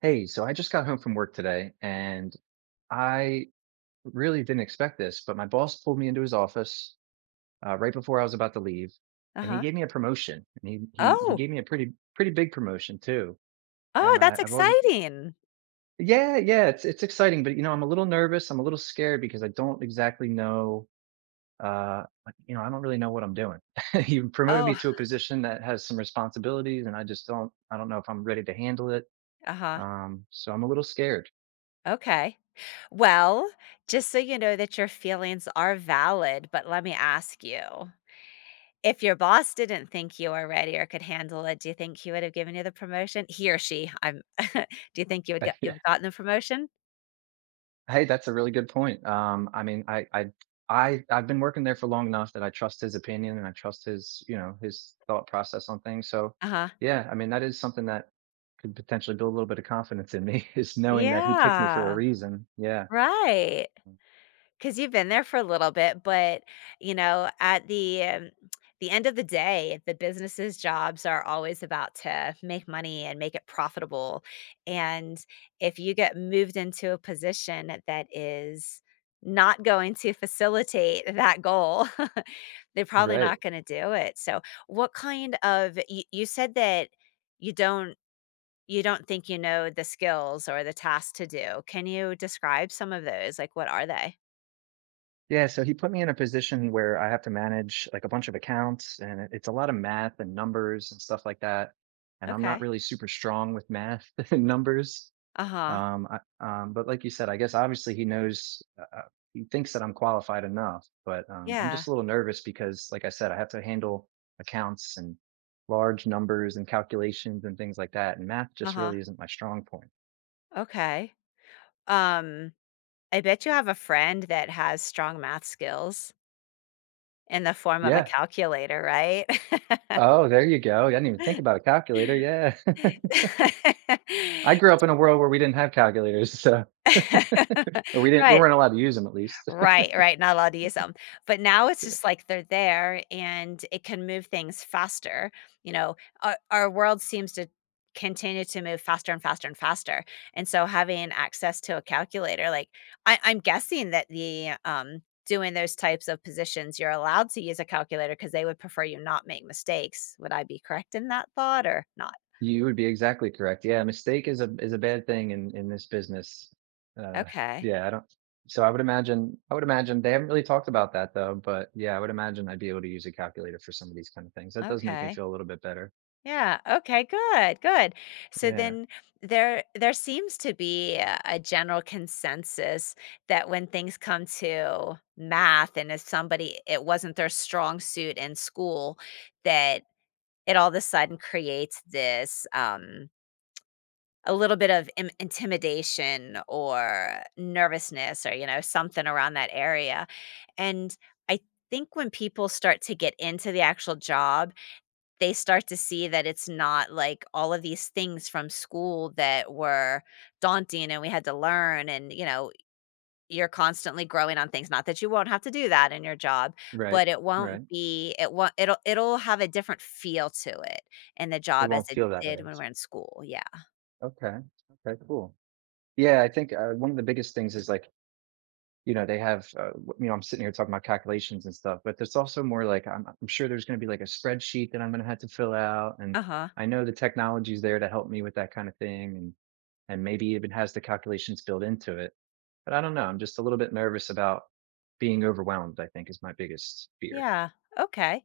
Hey, so I just got home from work today and I really didn't expect this, but my boss pulled me into his office right before I was about to leave and he Uh-huh. gave me a promotion. And he Oh, gave me a pretty big promotion too. oh, And that's I wasn't exciting. yeah, yeah, it's exciting, but you know, I'm a little nervous, I'm a little scared because I don't exactly know I don't really know what I'm doing. He promoted Oh. me to a position that has some responsibilities and I just don't know if I'm ready to handle it. Uh-huh. So I'm a little scared. Okay. Well, just so you know that your feelings are valid, but let me ask you, if your boss didn't think you were ready or could handle it, do you think he would have given you the promotion? He or she, I'm do you think you would get you've gotten the promotion? Hey, that's a really good point. I mean, I've been working there for long enough that I trust his opinion and I trust his, you know, his thought process on things. So, Uh-huh. yeah, I mean, that is something that could potentially build a little bit of confidence in me is knowing that he picked me for a Yeah. reason. Yeah, Right. 'Cause you've been there for a little bit, but, you know, at the end of the day, the businesses' jobs are always about to make money and make it profitable, and if you get moved into a position that is not going to facilitate that goal, they're probably right. not gonna do it, so what kind of you said that you don't you don't think you know the skills or the tasks to do, can you describe some of those? Like, what are they? Yeah, so he put me in a position where I have to manage like a bunch of accounts and it's a lot of math and numbers and stuff like that. And I'm not Okay. really super strong with math and numbers. Uh-huh. Um, I, but like you said, I guess obviously he knows, he thinks that I'm qualified enough, but I'm Yeah. just a little nervous because, like I said, I have to handle accounts and large numbers and calculations and things like that. And math just Uh-huh. really isn't my strong point. Okay. Um, I bet you have a friend that has strong math skills in the form of a Yeah. calculator, right? Oh, there you go. I didn't even think about a calculator. Yeah. I grew up in a world where we didn't have calculators, so or we Right. weren't allowed to use them at least. Right, right, not allowed to use them, but now it's just like they're there and it can move things faster, you know, our world seems to continue to move faster and faster and faster, and so having access to a calculator, like, I'm guessing that doing those types of positions, you're allowed to use a calculator because they would prefer you not make mistakes. Would I be correct in that thought or not? You would be exactly correct. Yeah, a mistake is a bad thing in this business. Uh, Okay, yeah, I don't. So I would imagine they haven't really talked about that though, but yeah, I would imagine I'd be able to use a calculator for some of these kind of things. That does make me okay. feel a little bit better. Yeah, okay, good, good. So Yeah, then there seems to be a general consensus that when things come to math and if somebody it wasn't their strong suit in school, that it all of a sudden creates this a little bit of intimidation or nervousness or you know something around that area. And I think when people start to get into the actual job, they start to see that it's not like all of these things from school that were daunting and we had to learn, and you know, you're constantly growing on things, not that you won't have to do that in your job, right, but it won't right. be it won't it'll it'll have a different feel to it in the It job as won't it feel that did way. when we're in school. Yeah, Okay, okay, cool. Yeah, I think one of the biggest things is like you know, they have, you know, I'm sitting here talking about calculations and stuff, but there's also more like I'm sure there's going to be like a spreadsheet that I'm going to have to fill out. And uh-huh. I know the technology's there to help me with that kind of thing. And maybe even has the calculations built into it. But I don't know. I'm just a little bit nervous about being overwhelmed, I think is my biggest fear. Yeah, okay.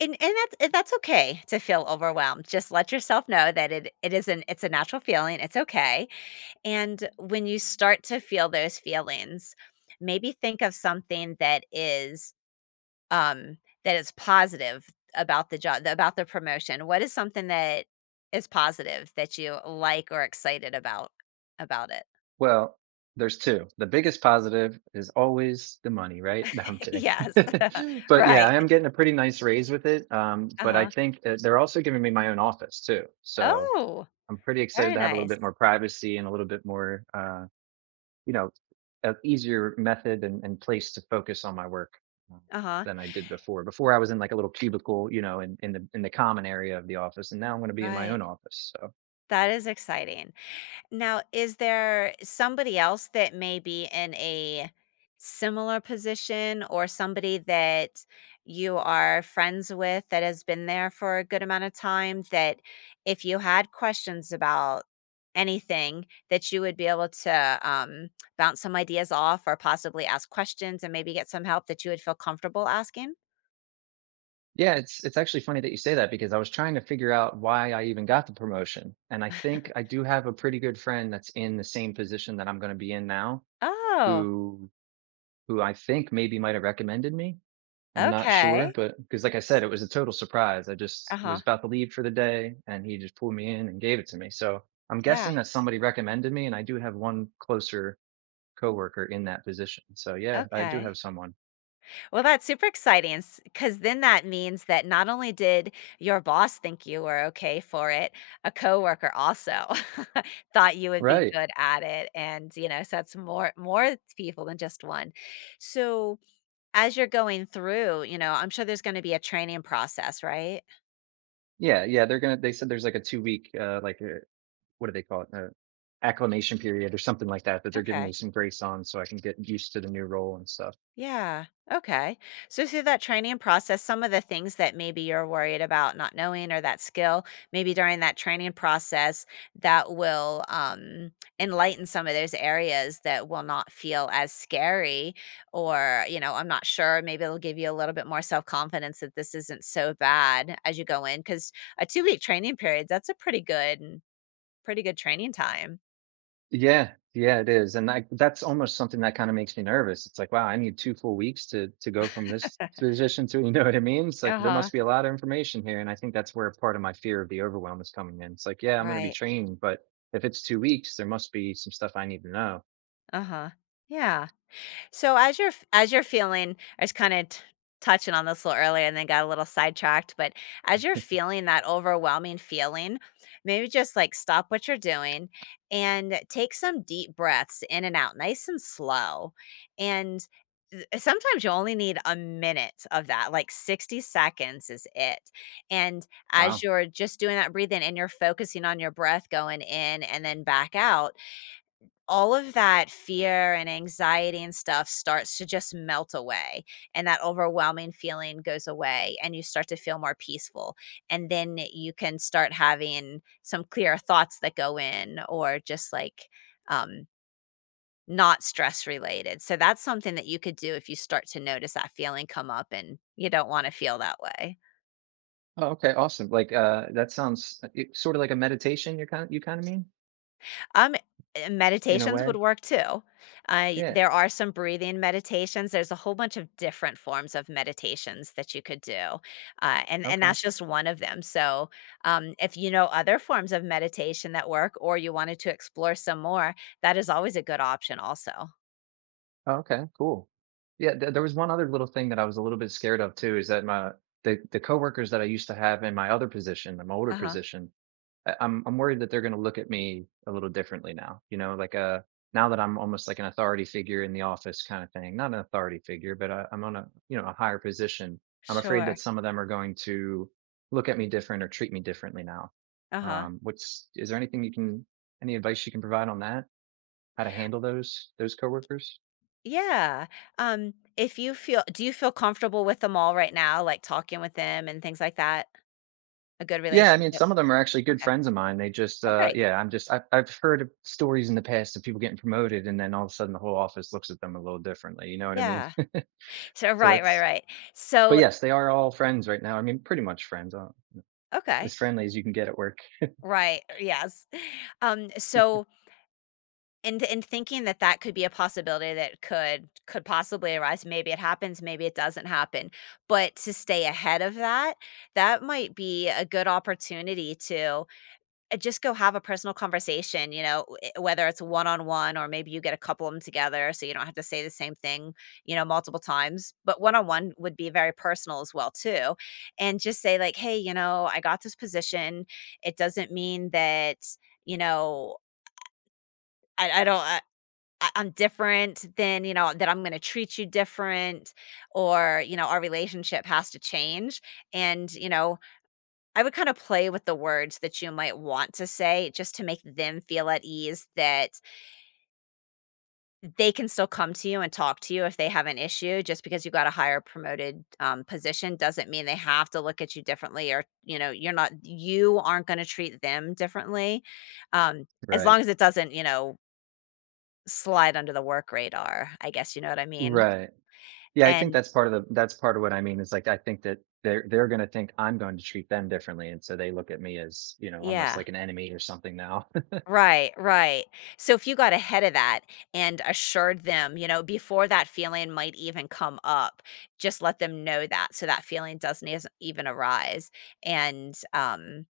And that's, and that's okay to feel overwhelmed. Just let yourself know that it isn't, it's a natural feeling, it's okay. And when you start to feel those feelings, maybe think of something um that is positive about the job, about the promotion. What is something that is positive that you like or excited about it? Well, there's two. The biggest positive is always the money, right? No, I'm kidding. Yes. But yeah, Right. I am getting a pretty nice raise with it. But I Uh-huh. think that they're also giving me my own office too. So Oh, I'm pretty excited very to have a little nice. bit more privacy and a little bit more, you know, an easier method and place to focus on my work um, Uh-huh. than I did before. Before I was in like a little cubicle, you know, in the common area of the office, and now I'm going to be in my Right. own office. So That is exciting. Now, is there somebody else that may be in a similar position or somebody that you are friends with that has been there for a good amount of time, that if you had questions about anything that you would be able to bounce some ideas off or possibly ask questions and maybe get some help that you would feel comfortable asking? yeah, it's actually funny that you say that because I was trying to figure out why I even got the promotion, and I think I do have a pretty good friend that's in the same position that I'm going to be in now, Oh, who who I think maybe might have recommended me I'm not sure, okay. but because like I said, it was a total surprise. I just was Uh-huh. about to leave for the day and he just pulled me in and gave it to me. So I'm Yeah. guessing that somebody recommended me and I do have one closer coworker in that position. So yeah, I do Okay. have someone. Well, that's super exciting, because then that means that not only did your boss think you were okay for it, a coworker also thought you would be Right. good at it, and you know, so that's more people than just one. So as you're going through, you know, I'm sure there's going to be a training process, right? Yeah, yeah, they said there's like a 2 week what do they call it? Acclimation period or something like that that they're giving me Okay. some grace on so I can get used to the new role and stuff. Yeah. Okay. So through that training process, some of the things that maybe you're worried about not knowing or that skill, maybe during that training process, that will enlighten some of those areas that will not feel as scary, or you know, I'm not sure. Maybe it'll give you a little bit more self confidence that this isn't so bad as you go in, because a 2 week training period, that's a pretty good, pretty good training time. Yeah, yeah, it is, and I that's almost something that kinda makes me nervous. It's like, wow, I need 2 full weeks to go from this position to you know what I mean? It's like Uh there huh. must be a lot of information here, and I think that's where part of my fear of the overwhelm is coming in. It's like, yeah, I'm gonna be Right. trained, but if it's 2 weeks, there must be some stuff I need to know. Uh huh. Yeah. So as as you're feeling, I was kind of touching on this a little earlier, and then got a little sidetracked. But as you're feeling that overwhelming feeling, maybe just like stop what you're doing and take some deep breaths in and out, nice and slow. And sometimes you only need a minute of that, like 60 seconds is it. And as Wow. you're just doing that breathing and you're focusing on your breath going in and then back out, all of that fear and anxiety and stuff starts to just melt away, and that overwhelming feeling goes away and you start to feel more peaceful, and then you can start having some clear thoughts that go in, or just like um not stress related. So that's something that you could do if you start to notice that feeling come up and you don't want to feel that way. Oh, okay, awesome. Like, that sounds, it sorta like a meditation, you're kind of you kinda mean? Um, eh, In a meditations way? would work too. I Yeah, there are some breathing meditations. There's a whole bunch of different forms of meditations that you could do, and okay. that's just one of them. So, if you know other forms of meditation that work, or you wanted to explore some more, that is always a good option. Also, Oh, okay, cool. Yeah, th there was one other little thing that I was a little bit scared of too, is that my the coworkers that I used to have in my other position, in my older uh huh, position, I'm worried that they're going to look at me a little differently now. You know, like now that I'm almost like an authority figure in the office kind of thing. Not an authority figure, but I'm on a you know a higher position. I'm afraid sure, that some of them are going to look at me different or treat me differently now. uh huh, What's is there anything you can any advice you can provide on that? How to handle those coworkers? yeah. If you feel, do you feel comfortable with them all right now, like talking with them and things like that? A good Yeah, I mean, relationship. some of them are actually good Okay. friends of mine. They just, Oh, great. yeah, I've heard of stories in the past of people getting promoted, and then all of a sudden the whole office looks at them a little differently. You know what I mean? Yeah. So So right, right, that's, right. but So yes, they are all friends right now. I mean, pretty much friends, as okay, friendly as you can get at work. right, yes. So and in thinking that that could be a possibility that could possibly arise. Maybe it happens, maybe it doesn't happen. But to stay ahead of that, that might be a good opportunity to just go have a personal conversation, you know, whether it's one on one, or maybe you get a couple of them together so you don't have to say the same thing, you know, multiple times. But one on one would be very personal as well, too. And just say, like, hey, you know, I got this position. It doesn't mean that, you know, I don't. I- I'm different than, you know, that I'm going to treat you different, or, you know, our relationship has to change. And, you know, I would kind of play with the words that you might want to say just to make them feel at ease that they can still come to you and talk to you if they have an issue. Just because you got a higher promoted position doesn't mean they have to look at you differently, or, you know, you aren't going to treat them differently. Um, as Right. long as it doesn't, you know, slide under the work radar, I guess you know what I mean? Right. Yeah, I think And that's part of that's part of what I mean. Is like, I think that they're going to think I'm going to treat them differently. And so they look at me as, you know, almost yeah. like an enemy or something now. Right, right. So if you got ahead of that and assured them, you know, before that feeling might even come up, just let them know that, so that feeling doesn't is- even arise. And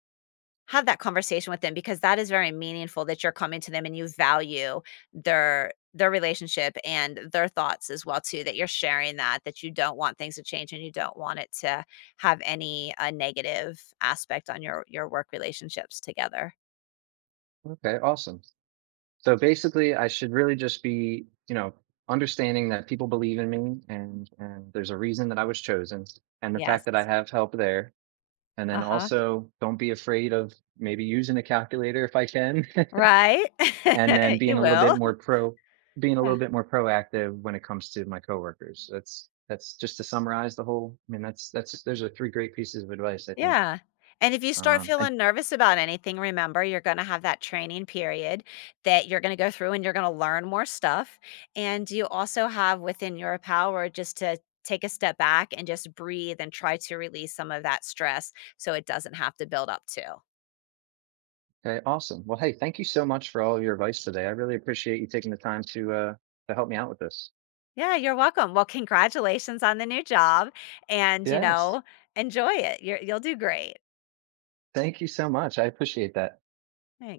have that conversation with them, because that is very meaningful, that you're coming to them and you value their relationship and their thoughts as well too, that you're sharing that, that you don't want things to change and you don't want it to have any negative aspect on your work relationships together. Okay. Awesome. So basically, I should really just be, you know, understanding that people believe in me and there's a reason that I was chosen and the fact that I Yes. have help there. And then Uh-huh. also don't be afraid of maybe using a calculator if I can Right? and then being You a little bit will. more pro being a little Yeah. bit more proactive when it comes to my coworkers. That's just to summarize the whole. I mean, that's those are three great pieces of advice, I think. Yeah. And if you start And feeling nervous about anything, remember you're gonna have that training period that you're gonna go through and you're gonna learn more stuff, and you also have within your power just to take a step back and just breathe and try to release some of that stress so it doesn't have to build up too. okay, awesome. Well, hey, thank you so much for all of your advice today. I really appreciate you taking the time to help me out with this. Yeah, you're welcome. Well, congratulations on the new job and, you Yes. know, enjoy it. You're you'll do great. Thank you so much. I appreciate that. Thanks.